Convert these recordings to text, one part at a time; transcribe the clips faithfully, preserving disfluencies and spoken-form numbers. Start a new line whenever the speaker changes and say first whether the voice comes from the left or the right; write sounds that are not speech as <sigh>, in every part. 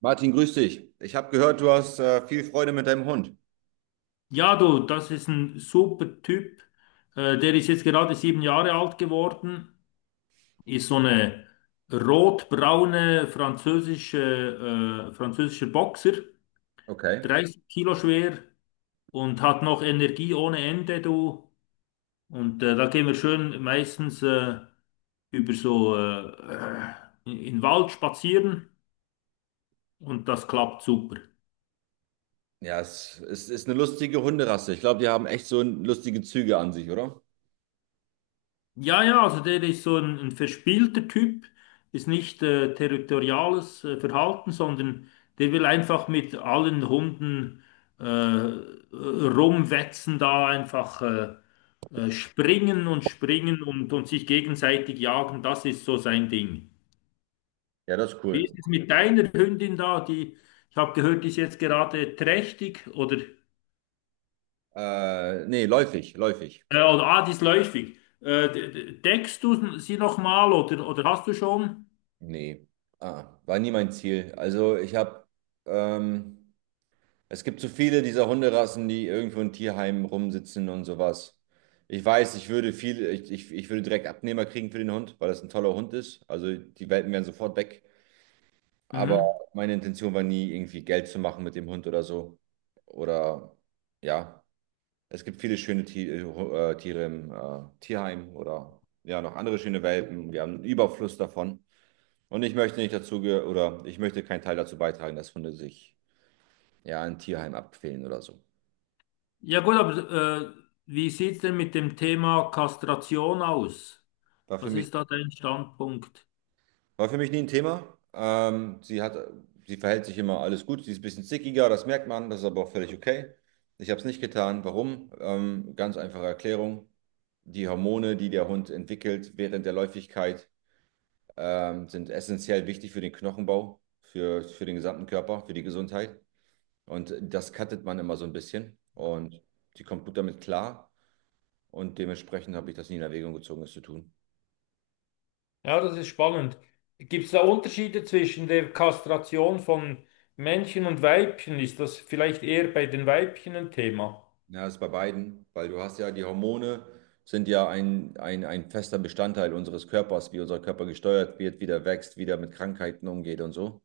right: Martin, grüß dich. Ich habe gehört, du hast äh, viel Freude mit deinem Hund.
left: Ja, du, das ist ein super Typ. Äh, der ist jetzt gerade sieben Jahre alt geworden, ist so eine rotbraune französische, äh, französischer Boxer,
right: Okay.
left: dreißig Kilo schwer und hat noch Energie ohne Ende, du. Und äh, da gehen wir schön meistens äh, über so äh, äh, in den Wald spazieren und das klappt super.
right: Ja, es ist, ist eine lustige Hunderasse. Ich glaube, die haben echt so lustige Züge an sich, oder?
left: Ja, ja, also der ist so ein, ein verspielter Typ, ist nicht äh, territoriales äh, Verhalten, sondern der will einfach mit allen Hunden äh, rumwetzen, da einfach äh, äh, springen und springen und, und sich gegenseitig jagen. Das ist so sein Ding.
right: Ja, das ist
left: Wie
right: cool.
left: ist es mit deiner Hündin da? Die, ich habe gehört, die ist jetzt gerade trächtig oder, äh,
right: Äh, nee, läufig, läufig.
left: oder ah, die ist läufig. Äh, de- de- deckst du sie nochmal oder, oder hast du schon?
right: Nee. Ah, war nie mein Ziel. Also ich habe, ähm, es gibt so viele dieser Hunderassen, die irgendwo in Tierheimen rumsitzen und sowas. Ich weiß, ich würde viel, ich, ich, ich würde direkt Abnehmer kriegen für den Hund, weil das ein toller Hund ist. Also die Welpen wären sofort weg. Aber
left: Mhm.
right: meine Intention war nie, irgendwie Geld zu machen mit dem Hund oder so. Oder ja, es gibt viele schöne Ti- äh, Hu- äh, Tiere im äh, Tierheim oder ja, noch andere schöne Welpen. Wir haben einen Überfluss davon. Und ich möchte nicht dazu ge- oder ich möchte keinen Teil dazu beitragen, dass Hunde sich ja in Tierheim abquälen oder so.
left: Ja gut, aber äh, wie sieht es denn mit dem Thema Kastration aus?
right: War für
left: Was
right: mich
left: ist da dein Standpunkt?
right: War für mich nie ein Thema. Ähm, sie hat, sie verhält sich immer alles gut. Sie ist ein bisschen stickiger, das merkt man, das ist aber auch völlig okay. Ich habe es nicht getan. Warum? Ähm, ganz einfache Erklärung. Die Hormone, die der Hund entwickelt während der Läufigkeit, ähm, sind essentiell wichtig für den Knochenbau, für, für den gesamten Körper, für die Gesundheit. Und das cuttet man immer so ein bisschen. Und sie kommt gut damit klar. Und dementsprechend habe ich das nie in Erwägung gezogen, es zu tun.
left: Ja, das ist spannend. Gibt es da Unterschiede zwischen der Kastration von Männchen und Weibchen? Ist das vielleicht eher bei den Weibchen ein Thema?
right: Ja, das ist bei beiden, weil du hast ja die Hormone sind ja ein, ein, ein fester Bestandteil unseres Körpers, wie unser Körper gesteuert wird, wie der wächst, wie der mit Krankheiten umgeht und so.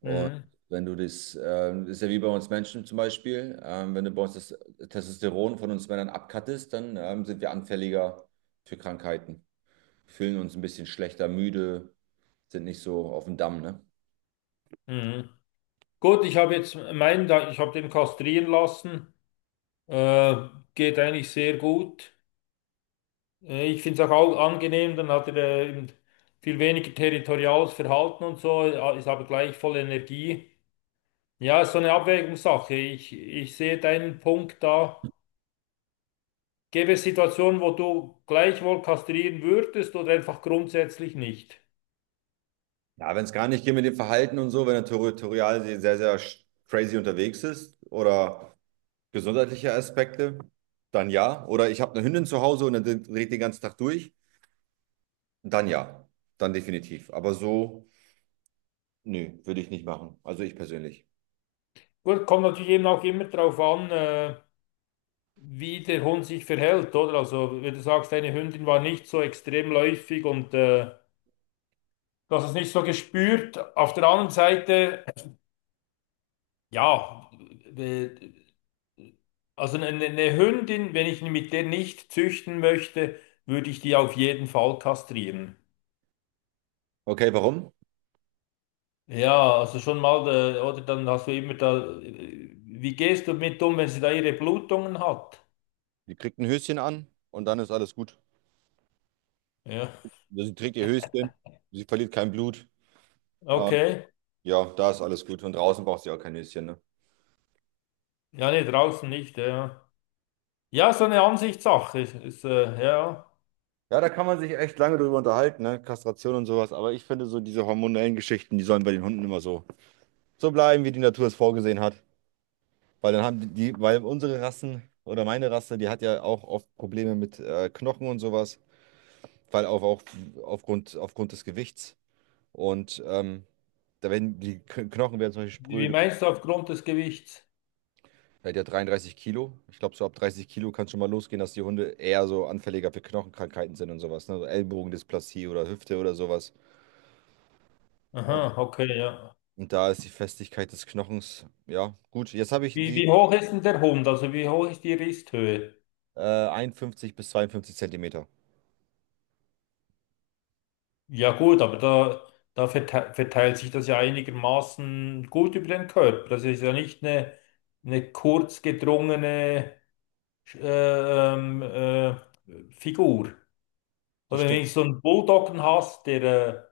right: Und
left: Mhm.
right: wenn du das, ähm, ist ja wie bei uns Menschen zum Beispiel. Ähm, wenn du bei uns das Testosteron von uns Männern abkattest, dann ähm, sind wir anfälliger für Krankheiten, fühlen uns ein bisschen schlechter, müde, sind nicht so auf dem Damm, ne?
left: Mhm. Gut, ich habe jetzt meinen, da- ich habe den kastrieren lassen. Äh, Geht eigentlich sehr gut. Äh, Ich finde es auch au- angenehm, dann hat er äh, eben viel weniger territoriales Verhalten und so, ja, ist aber gleich voll Energie. Ja, ist so eine Abwägungssache. Ich, ich sehe deinen Punkt da. Gäbe es Situationen, wo du gleichwohl kastrieren würdest oder einfach grundsätzlich nicht?
right: Ja, wenn es gar nicht geht mit dem Verhalten und so, wenn er territorial sehr, sehr sch- crazy unterwegs ist oder gesundheitliche Aspekte, dann ja. Oder ich habe eine Hündin zu Hause und dann dreht den ganzen Tag durch, dann ja. Dann definitiv. Aber so, nö, würde ich nicht machen. Also ich persönlich.
left: Gut, kommt natürlich eben auch immer darauf an, äh, wie der Hund sich verhält, oder? Also, wenn du sagst, deine Hündin war nicht so extrem läufig und äh, du hast es nicht so gespürt. Auf der anderen Seite. Ja, äh, also eine, eine Hündin, wenn ich mit der nicht züchten möchte, würde ich die auf jeden Fall kastrieren.
right: Okay, warum?
left: Ja, also schon mal, äh, oder dann hast du immer da, äh, wie gehst du mit um, wenn sie da ihre Blutungen hat?
right: Die kriegt ein Höschen an und dann ist alles gut.
left: Ja,
right: Sie trägt ihr Höschen, sie verliert kein Blut. Äh,
left: okay.
right: ja, da ist alles gut. Und draußen braucht sie auch kein Höschen, ne?
left: Ja, nee, draußen nicht, ja. Ja, so eine Ansichtssache ist, ist äh, ja.
right: Ja, da kann man sich echt lange drüber unterhalten, ne? Kastration und sowas. Aber ich finde so diese hormonellen Geschichten, die sollen bei den Hunden immer so, so bleiben, wie die Natur es vorgesehen hat. Weil dann haben die, weil unsere Rassen oder meine Rasse, die hat ja auch oft Probleme mit äh, Knochen und sowas, weil auch, auch aufgrund, aufgrund des Gewichts. Und ähm, da werden die K- Knochen werden zum Beispiel
left: Wie
right: spröde.
left: meinst du aufgrund des Gewichts?
right: Er hat ja dreiunddreißig Kilo. Ich glaube, so ab dreißig Kilo kann schon mal losgehen, dass die Hunde eher so anfälliger für Knochenkrankheiten sind und sowas. Ne? So Ellbogendysplasie oder Hüfte oder sowas. Und,
left: Aha, okay, ja.
right: und da ist die Festigkeit des Knochens, ja, gut. Jetzt habe ich
left: Wie,
right: die
left: wie hoch ist denn der Hund? Also wie hoch ist die Risthöhe?
right: äh, einundfünfzig bis zweiundfünfzig Zentimeter.
left: Ja gut, aber da, da vertei- verteilt sich das ja einigermaßen gut über den Körper. Das ist ja nicht eine, eine kurz gedrungene äh, ähm, äh, Figur. Und
right: Das
left: wenn
right: stimmt.
left: du so einen Bulldoggen hast, der äh,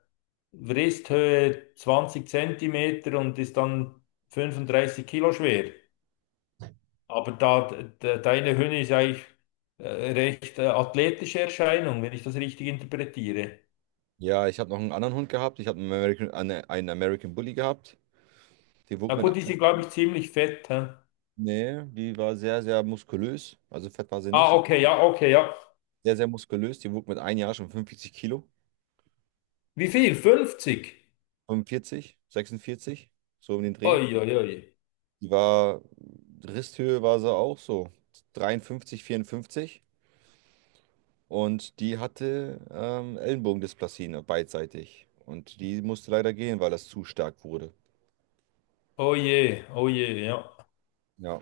left: Wristhöhe zwanzig Zentimeter und ist dann fünfunddreißig Kilo schwer. Aber da, de, deine Hündin ist eigentlich äh, recht äh, athletische Erscheinung, wenn ich das richtig interpretiere.
right: Ja, ich habe noch einen anderen Hund gehabt. Ich habe einen American, eine, einen American Bully gehabt. Die
left: Na
right: wog mit,
left: gut,
right: ein-
left: die sind, glaube ich, ziemlich fett. Hä?
right: Nee, die war sehr, sehr muskulös. Also fett war sie nicht.
left: Ah,
right: Die war
left: okay, ja, okay, ja.
right: Sehr, sehr muskulös. Die wog mit ein Jahr schon fünfundvierzig Kilo.
left: Wie viel? fünfzig?
right: fünfundvierzig, sechsundvierzig, so um den Dreh.
left: Oi, oi, oi.
right: Die war, Risthöhe war sie auch so dreiundfünfzig, vierundfünfzig. Und die hatte ähm, Ellenbogendysplasie, ne, beidseitig. Und die musste leider gehen, weil das zu stark wurde.
left: Oh je, oh je, ja.
right: Ja.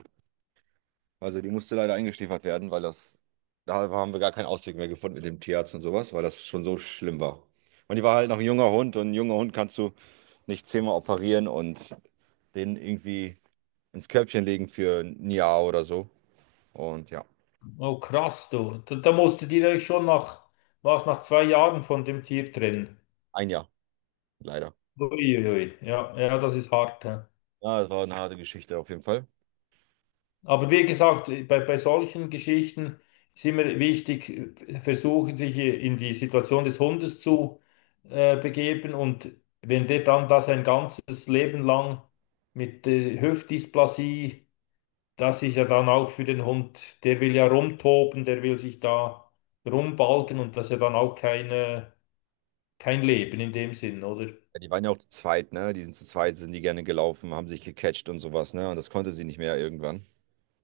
right: Also die musste leider eingeschläfert werden, weil das, da haben wir gar keinen Ausweg mehr gefunden mit dem Tierarzt und sowas, weil das schon so schlimm war. Und die war halt noch ein junger Hund und ein junger Hund kannst du nicht zehnmal operieren und den irgendwie ins Körbchen legen für ein Jahr oder so. Und ja,
left: Oh krass, du. Da, da musst du direkt schon nach, was, nach zwei Jahren von dem Tier trennen.
right: ein Jahr, leider.
left: Ui, ui, ja, ja, das ist hart. Ja.
right: Ja, das war eine harte Geschichte auf jeden Fall.
left: Aber wie gesagt, bei, bei solchen Geschichten ist immer wichtig, äh, versuchen sich in die Situation des Hundes zu äh, begeben. Und wenn der dann das ein ganzes Leben lang mit äh, Hüftdysplasie, das ist ja dann auch für den Hund, der will ja rumtoben, der will sich da rumbalgen und das ist ja dann auch keine, kein Leben in dem Sinn, oder?
right: Ja, die waren ja auch zu zweit, ne? Die sind zu zweit, sind die gerne gelaufen, haben sich gecatcht und sowas, ne? Und das konnte sie nicht mehr irgendwann.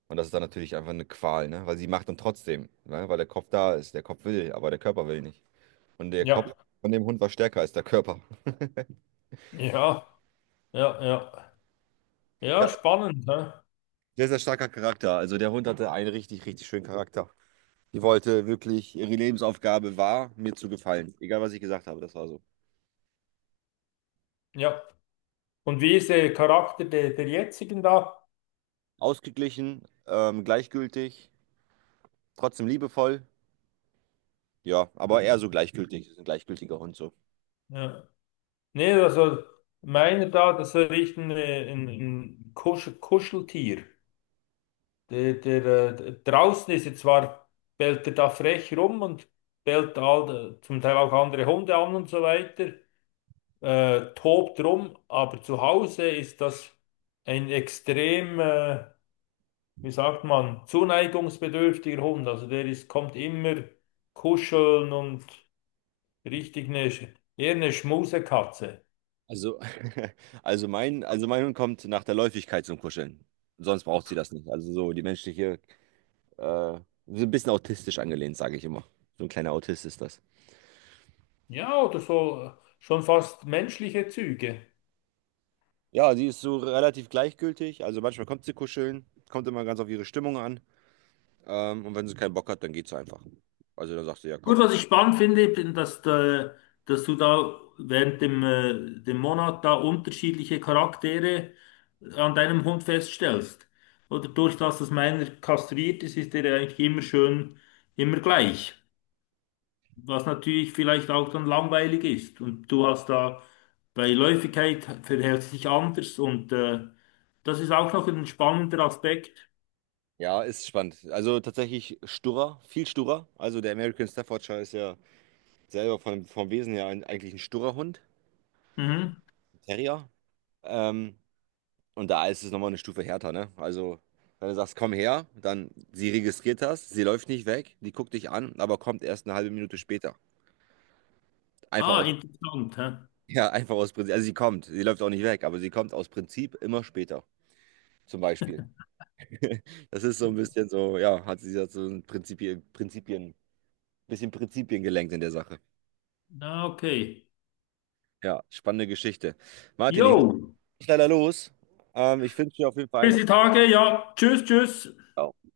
right: Und das ist dann natürlich einfach eine Qual, ne? Weil sie macht dann trotzdem, ne? Weil der Kopf da ist, der Kopf will, aber der Körper will nicht. Und der Kopf
left: Ja,
right: von dem Hund war stärker als der Körper.
left: ja, ja, ja.
right: Ja,
left: Ja, spannend, ne?
right: sehr, sehr starker Charakter. Also der Hund hatte einen richtig, richtig schönen Charakter. Die wollte wirklich, ihre Lebensaufgabe war, mir zu gefallen. Egal, was ich gesagt habe, das war so.
left: Ja. Und wie ist der Charakter der, der jetzigen da?
right: Ausgeglichen, ähm, gleichgültig, trotzdem liebevoll. Ja, aber eher so gleichgültig. Ist ein gleichgültiger Hund so.
left: Ja. Nee, also meiner da, das ist echt ein, äh, ein, ein Kusch, Kuscheltier. Der, der, äh, der- draußen ist er zwar, bellt er da frech rum und bellt all, äh, zum Teil auch andere Hunde an und so weiter. Äh, tobt rum, aber zu Hause ist das ein extrem, äh, wie sagt man, zuneigungsbedürftiger Hund. Also der ist, kommt immer kuscheln und richtig eine, Sch- eher eine Schmusekatze.
right: Also, <laughs> also mein, also mein Hund kommt nach der Läufigkeit zum Kuscheln. Sonst braucht sie das nicht. Also so die menschliche, äh, so ein bisschen autistisch angelehnt, sage ich immer. So ein kleiner Autist ist das.
left: Ja, oder so äh, schon fast menschliche Züge.
right: Ja, sie ist so relativ gleichgültig. Also manchmal kommt sie kuscheln, kommt immer ganz auf ihre Stimmung an. Ähm, und wenn sie keinen Bock hat, dann geht sie einfach. Also dann sagt sie, ja,
left: Gut,
right: komm.
left: was ich spannend finde, bin, dass, da- dass du da während dem, äh, dem Monat da unterschiedliche Charaktere äh, an deinem Hund feststellst. Oder durch das, dass meiner kastriert ist, ist der eigentlich immer schön, immer gleich. Was natürlich vielleicht auch dann langweilig ist. Und du hast da bei Läufigkeit verhält sich anders und äh, das ist auch noch ein spannender Aspekt.
right: Ja, ist spannend. Also tatsächlich sturer, viel sturer. Also der American Staffordshire ist ja selber von, vom Wesen her ein, eigentlich ein sturer Hund,
left: Mhm.
right: Terrier. Ähm, und da ist es nochmal eine Stufe härter, ne? Also wenn du sagst, komm her, dann sie registriert das, sie läuft nicht weg, die guckt dich an, aber kommt erst eine halbe Minute später. Einfach
left: Ah,
right: aus
left: interessant. Hä?
right: Ja, einfach aus Prinzip. Also sie kommt, sie läuft auch nicht weg, aber sie kommt aus Prinzip immer später, zum Beispiel. <laughs> Das ist so ein bisschen so, ja, hat sie jetzt so ein Prinzipien, Prinzipien, bisschen Prinzipien gelenkt in der Sache.
left: Ah, okay.
right: Ja, spannende Geschichte. Martin,
left: Jo.
right: ich muss leider los. Ähm, ich wünsche dir auf jeden Fall
left: Bis die
right: einen.
left: Tage, ja. Tschüss, tschüss.